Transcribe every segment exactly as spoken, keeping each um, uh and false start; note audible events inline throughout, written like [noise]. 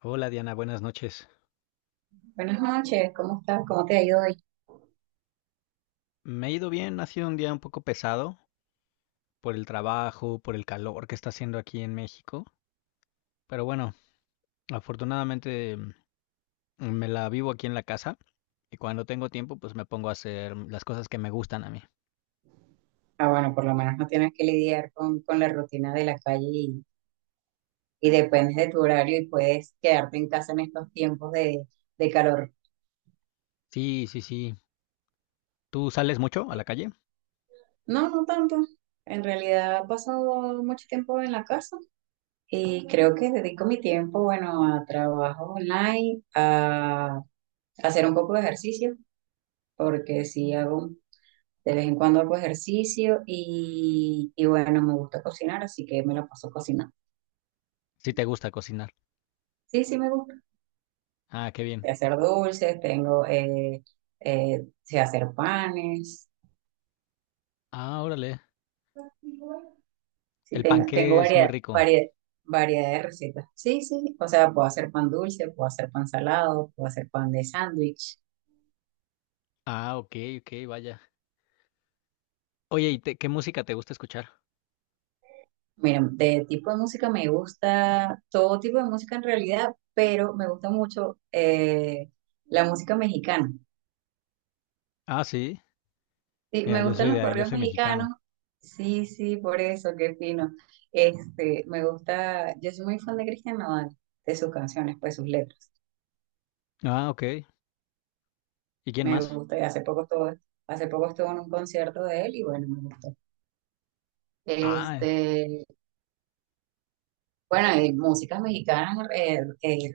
Hola Diana, buenas noches. Buenas noches, ¿cómo estás? ¿Cómo te ha ido hoy? Me ha ido bien, ha sido un día un poco pesado por el trabajo, por el calor que está haciendo aquí en México, pero bueno, afortunadamente, mm, me la vivo aquí en la casa y cuando tengo tiempo pues me pongo a hacer las cosas que me gustan a mí. Ah, bueno, por lo menos no tienes que lidiar con, con la rutina de la calle y, y dependes de tu horario y puedes quedarte en casa en estos tiempos de, de calor. Sí, sí, sí. ¿Tú sales mucho a la calle? No, no tanto. En realidad he pasado mucho tiempo en la casa y creo que dedico mi tiempo, bueno, a trabajo online, a hacer un poco de ejercicio, porque sí hago de vez en cuando hago ejercicio y, y bueno, me gusta cocinar, así que me la paso cocinando. Sí te gusta cocinar. Sí, sí me gusta. Ah, qué bien. De hacer dulces, tengo, eh, eh, sé hacer panes, Ah, órale. sí, El tengo, tengo panqué es muy variedad, rico. variedad, variedad de recetas. Sí, sí, o sea, puedo hacer pan dulce, puedo hacer pan salado, puedo hacer pan de sándwich. Ah, ok, ok, vaya. Oye, ¿y te- qué música te gusta escuchar? Mira, de tipo de música me gusta todo tipo de música en realidad, pero me gusta mucho eh, la música mexicana. Ah, sí. Sí, Mira, me yo gustan soy los de, yo corridos soy mexicanos. mexicano. Sí, sí, por eso, qué fino. Este, me gusta, yo soy muy fan de Cristian Nodal, de sus canciones, pues sus letras. Ah, ok. ¿Y quién Me más? gusta, y hace poco estuve, hace poco estuve en un concierto de él y bueno, me gustó. Ah, Este, bueno, y músicas mexicanas, eh, eh,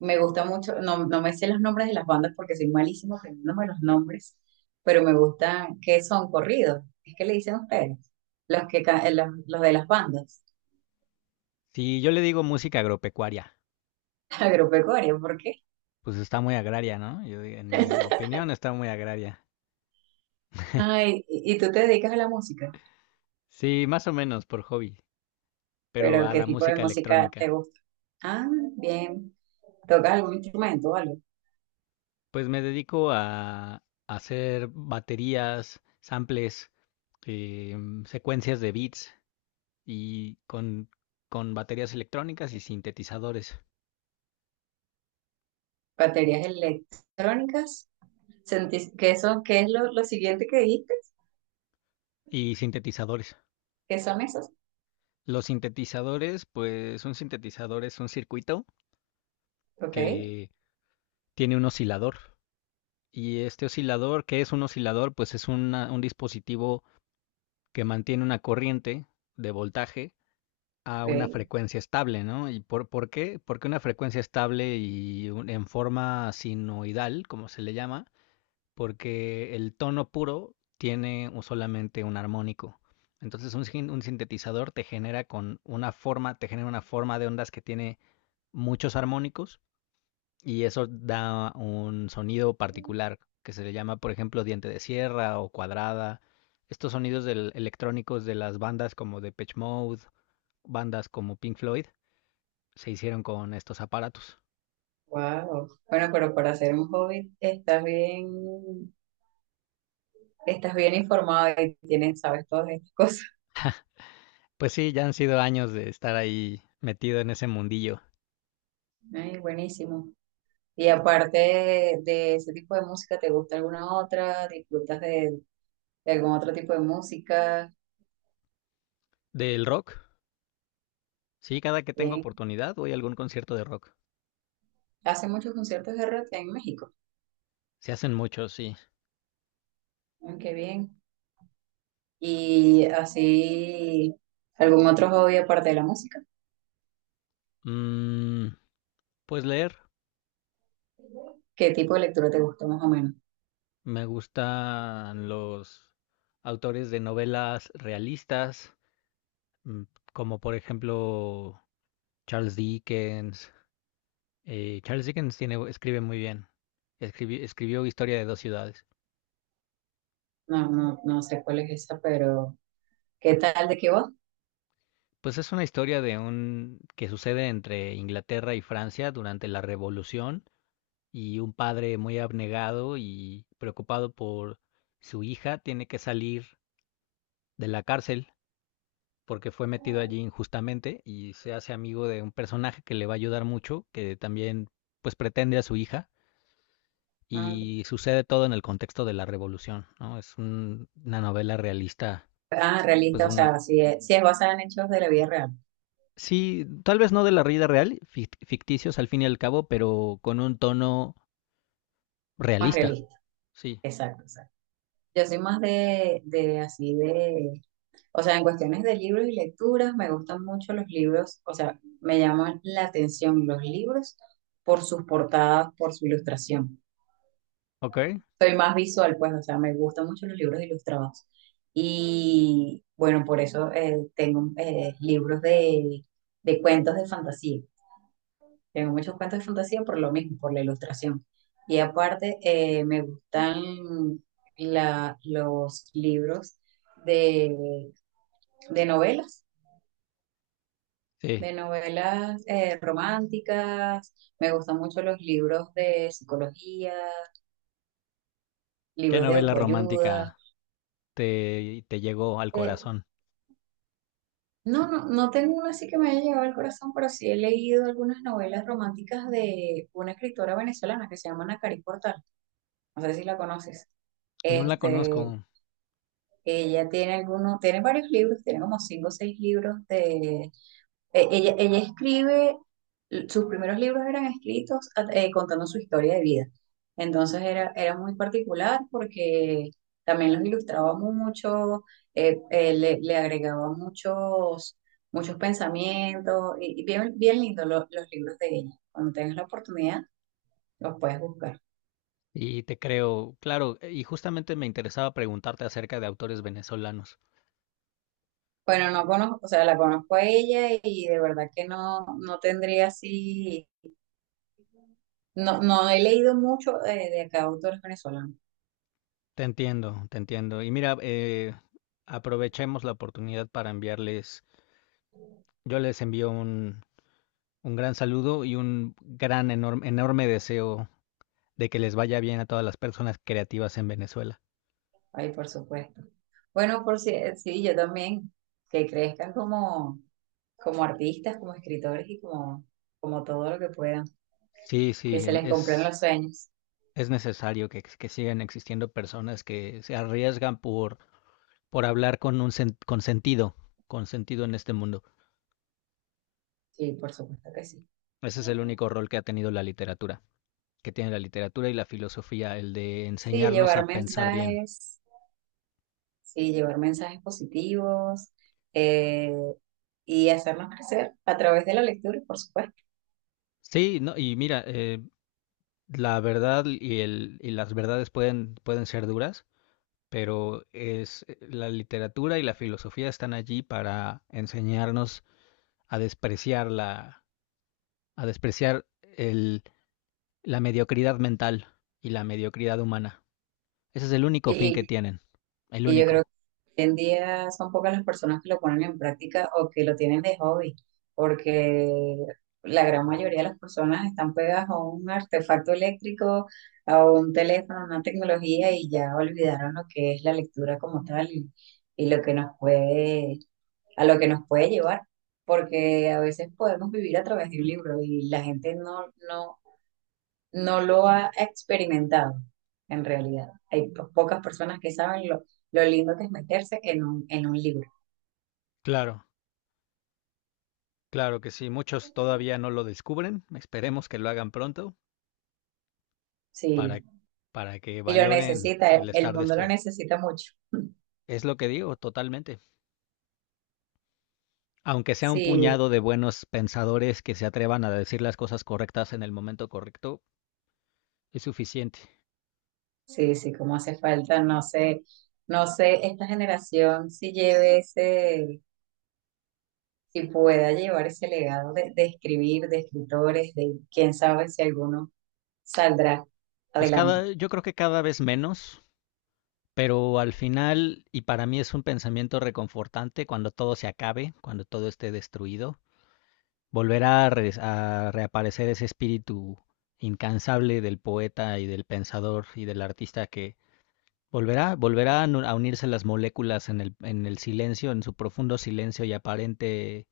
me gusta mucho, no, no me sé los nombres de las bandas porque soy malísimo aprendiéndome los nombres, pero me gustan, ¿que son corridos? Es que le dicen ustedes, los que, ca- los, los de las bandas. sí, yo le digo música agropecuaria. [laughs] Agropecuario, porque Pues está muy agraria, ¿no? Yo, di- en mi opinión está muy agraria. ay, y y tú te dedicas a la música, Sí, más o menos por hobby, pero pero a ¿qué la tipo de música música te electrónica. gusta? Ah, bien. ¿Tocas algún instrumento o algo? Pues me dedico a hacer baterías, samples, em, secuencias de beats y con, con baterías electrónicas y sintetizadores. ¿Baterías electrónicas? ¿Sentís que eso, qué es lo, lo siguiente que dijiste? Y sintetizadores. ¿Qué son esas? Los sintetizadores, pues un sintetizador es un circuito Ok, que tiene un oscilador. Y este oscilador, ¿qué es un oscilador? Pues es una- un dispositivo que mantiene una corriente de voltaje a una ok, frecuencia estable, ¿no? ¿Y por, por qué? Porque una frecuencia estable y un- en forma sinoidal, como se le llama, porque el tono puro tiene un- solamente un armónico. Entonces un, sin- un sintetizador te genera con una forma, te genera una forma de ondas que tiene muchos armónicos, y eso da un sonido particular que se le llama, por ejemplo, diente de sierra o cuadrada. Estos sonidos del- electrónicos de las bandas como Depeche Mode, bandas como Pink Floyd, se hicieron con estos aparatos. wow. Bueno, pero para hacer un hobby estás bien, estás bien informado y tienes, sabes todas estas cosas. Pues sí, ya han sido años de estar ahí metido en ese mundillo Ay, buenísimo. Y aparte de ese tipo de música, ¿te gusta alguna otra? ¿Disfrutas de, de algún otro tipo de música? del rock. Sí, cada que tengo Bien. oportunidad voy a algún concierto de rock. Hace muchos conciertos de rock en México. Se hacen muchos, sí. Mm, qué bien. Y así, ¿algún otro hobby aparte de la música? Mm, pues leer. ¿Qué tipo de lectura te gusta más o menos? Me gustan los autores de novelas realistas, mm, como por ejemplo Charles Dickens. Eh, Charles Dickens tiene, escribe muy bien. Escribi- escribió Historia de dos ciudades. No, no, no sé cuál es esa, pero ¿qué tal de qué va? Pues es una historia de un que sucede entre Inglaterra y Francia durante la Revolución, y un padre muy abnegado y preocupado por su hija tiene que salir de la cárcel porque fue metido allí injustamente, y se hace amigo de un personaje que le va a ayudar mucho, que también pues pretende a su hija, Ah, y sucede todo en el contexto de la revolución, ¿no? Es un- una novela realista, ah, pues realista, o una... sea, ¿si es, si es basada en hechos de la vida real, Sí, tal vez no de la vida real, fic- ficticios al fin y al cabo, pero con un tono más realista. realista? Sí. Exacto, exacto. Yo soy más de, de así de, o sea, en cuestiones de libros y lecturas, me gustan mucho los libros, o sea, me llaman la atención los libros por sus portadas, por su ilustración. ¿Ok? Soy más visual, pues, o sea, me gustan mucho los libros ilustrados. Y bueno, por eso eh, tengo eh, libros de, de cuentos de fantasía. Tengo muchos cuentos de fantasía por lo mismo, por la ilustración. Y aparte, eh, me gustan la- los libros de, de novelas, Sí. de novelas eh, románticas. Me gustan mucho los libros de psicología, ¿Qué libros de novela autoayuda. romántica te, te llegó al Eh, corazón? No, no, no tengo una así que me haya llegado al corazón, pero sí he leído algunas novelas románticas de una escritora venezolana que se llama Nacarí Portal. No sé si la conoces. No la Este, conozco ella tiene algunos, tiene varios libros, tiene como cinco o seis libros de eh, ella, ella escribe, sus primeros libros eran escritos eh, contando su historia de vida. Entonces era, era muy particular porque también los ilustraba mucho, eh, eh, le, le agregaba muchos, muchos pensamientos y, y bien, bien lindo lo- los libros de ella. Cuando tengas la oportunidad, los puedes buscar. y te creo, claro, y justamente me interesaba preguntarte acerca de autores venezolanos. Bueno, no conozco, o sea, la conozco a ella y de verdad que no, no tendría así, no, no he leído mucho eh, de acá autores venezolanos. Te entiendo, te entiendo. Y mira, eh, aprovechemos la oportunidad para enviarles. Yo les envío un, un gran saludo y un gran, enorme, enorme deseo de que les vaya bien a todas las personas creativas en Venezuela. Ay, por supuesto. Bueno, por si, sí, yo también, que crezcan como, como artistas, como escritores y como, como todo lo que puedan, Sí, que sí, se les cumplan es, los sueños. es necesario que, que sigan existiendo personas que se arriesgan por, por hablar con un sen- con sentido, con sentido en este mundo. Sí, por supuesto que sí. Ese es el único rol que ha tenido la literatura, que tiene la literatura y la filosofía, el de Sí, enseñarnos a llevar pensar bien. mensajes, sí, llevar mensajes positivos eh, y hacernos crecer a través de la lectura, por supuesto. Sí, no, y mira, eh, la verdad y el, y las verdades pueden, pueden ser duras, pero es la literatura y la filosofía están allí para enseñarnos a despreciar la, a despreciar el, la mediocridad mental y la mediocridad humana. Ese es el único fin que Y, tienen, el y yo creo único. hoy en día son pocas las personas que lo ponen en práctica o que lo tienen de hobby, porque la gran mayoría de las personas están pegadas a un artefacto eléctrico, a un teléfono, a una tecnología y ya olvidaron lo que es la lectura como tal y, y lo que nos puede, a lo que nos puede llevar, porque a veces podemos vivir a través de un libro y la gente no, no no lo ha experimentado en realidad. Hay po- pocas personas que saben lo, lo lindo que es meterse en un, en un libro. Claro, claro que sí. Muchos todavía no lo descubren. Esperemos que lo hagan pronto para, Sí, para que y lo valoren necesita, el, el el estar mundo lo despierto. necesita mucho. Es lo que digo, totalmente. Aunque sea un Sí, puñado de buenos pensadores que se atrevan a decir las cosas correctas en el momento correcto, es suficiente. sí, sí, como hace falta, no sé, no sé, esta generación si lleve ese, si pueda llevar ese legado de, de escribir, de escritores, de quién sabe si alguno saldrá Pues adelante. cada, yo creo que cada vez menos, pero al final, y para mí es un pensamiento reconfortante, cuando todo se acabe, cuando todo esté destruido, volverá a, re- a reaparecer ese espíritu incansable del poeta y del pensador y del artista, que volverá, volverá a nu- a unirse las moléculas en el, en el silencio, en su profundo silencio y aparente,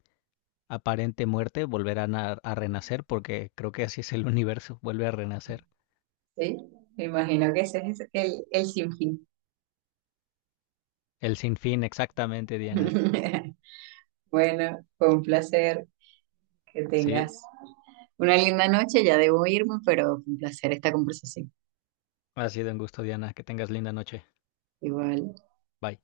aparente muerte, volverán a, a renacer, porque creo que así es el [laughs] universo, vuelve a renacer. Sí, me imagino que ese es el, el sinfín. El sinfín, exactamente, Diana. [laughs] Bueno, fue un placer que Sí, tengas una linda noche. Ya debo irme, pero fue un placer esta conversación. ha sido un gusto, Diana. Que tengas linda noche. Igual. Bye.